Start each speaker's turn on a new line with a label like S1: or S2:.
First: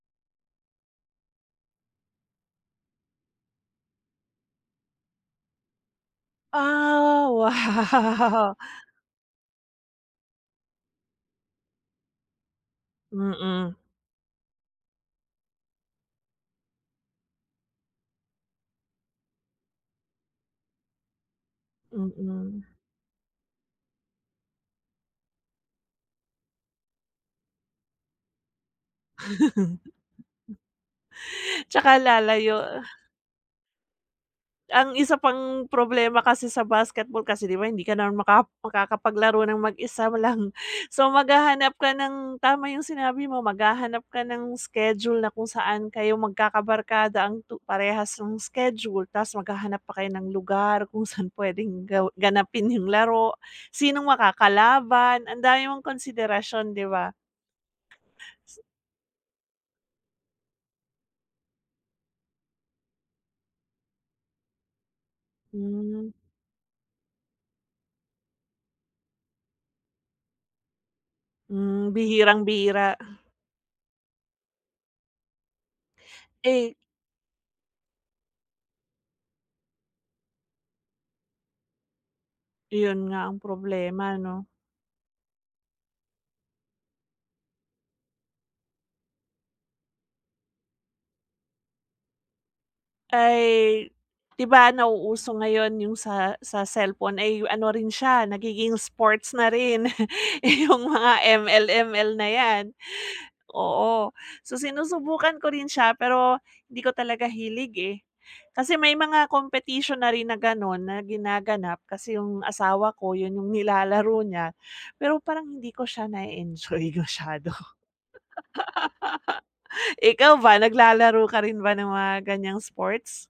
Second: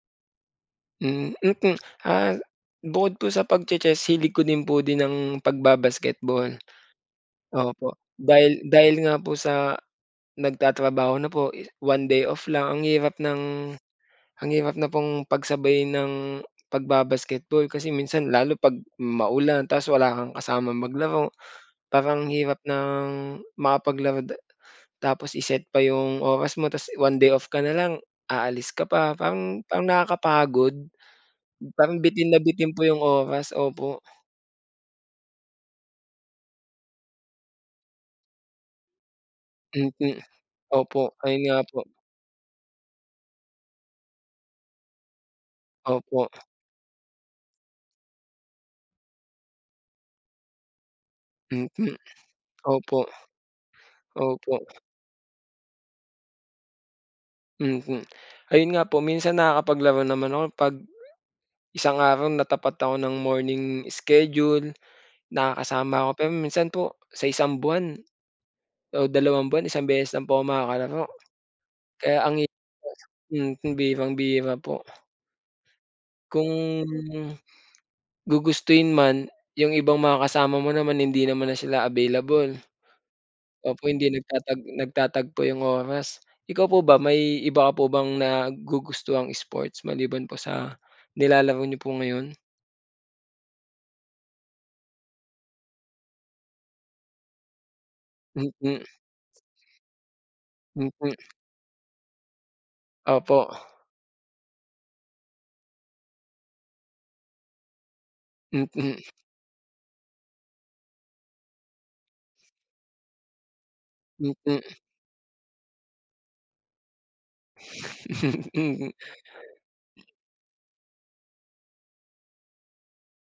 S1: Hmm, mm, ah, bukod po sa pag-che-chess, hilig ko din po din ng pagba-basketball.
S2: Ah,
S1: Oo po.
S2: wow.
S1: Dahil dahil nga po sa, nagtatrabaho na po, i one day off lang, ang hirap ng
S2: Mm.
S1: ang hirap na pong pagsabayin ang pagba-basketball, kasi minsan, lalo 'pag maulan, tapos wala kang kasamang maglaro. Parang hirap
S2: Mm.
S1: ng makapaglaro da tapos i-set pa yung oras mo, tas one day off ka na lang, aalis ka pa, parang parang nakakapagod,
S2: Tsaka,
S1: parang bitin na bitin
S2: lalayo.
S1: po yung oras. Opo.
S2: Ang isa pang problema kasi sa basketball kasi, 'di ba, hindi ka naman maka makakapaglaro ng mag-isa
S1: Mm.
S2: mo lang. So,
S1: Opo, ayun nga
S2: maghahanap
S1: po.
S2: ka ng tama yung sinabi mo, maghahanap ka ng schedule, na kung saan, kayo
S1: Opo.
S2: magkakabarkada ang tu parehas yung schedule, tas maghahanap pa kayo ng lugar kung saan puwedeng
S1: Mm.
S2: ga ganapin yung
S1: Opo,
S2: laro, sinong
S1: opo.
S2: makakalaban. Ang dami mong konsiderasyon, 'di ba?
S1: Mm. Ayun nga po, minsan nakakapaglaro naman ako, 'pag, isang araw, natapat ako ng morning schedule, nakakasama ako,
S2: Hmm.
S1: pero minsan po, sa isang buwan, o dalawang buwan, isang beses lang po makakalaro.
S2: Hmm,
S1: Kaya ang hi
S2: bihirang-bihira.
S1: [unintelligible] mm, bihirang-bihira po.
S2: Eh
S1: Kung, gugustuhin man, yung ibang mga kasama mo naman, hindi naman na sila available.
S2: Iyon nga ang
S1: Opo, hindi
S2: problema, 'no?
S1: nagtatag nagtatagpo yung oras. Ikaw po ba, may iba ka po bang nagugustuhang sports, maliban po sa nilalaro niyo po ngayon?
S2: Ay. 'Di ba nauuso ngayon yung sa sa cellphone, ay yu ano rin siya, nagiging
S1: Mm.
S2: sports na rin. Yung
S1: Mm.
S2: mga ML, ML na yan.
S1: Opo.
S2: Oo, so, sinusubukan ko rin siya pero, hindi ko talaga hilig, eh. Kasi may
S1: Mm.
S2: mga competition na rin na gano'n, na ginaganap, kasi yung asawa ko, 'yon yung nilalaro niya,
S1: Mm.
S2: pero, parang hindi ko siya na-e-enjoy masyado.
S1: Mm.
S2: Ikaw ba, naglalaro ka rin ba ng mga ganyang sports?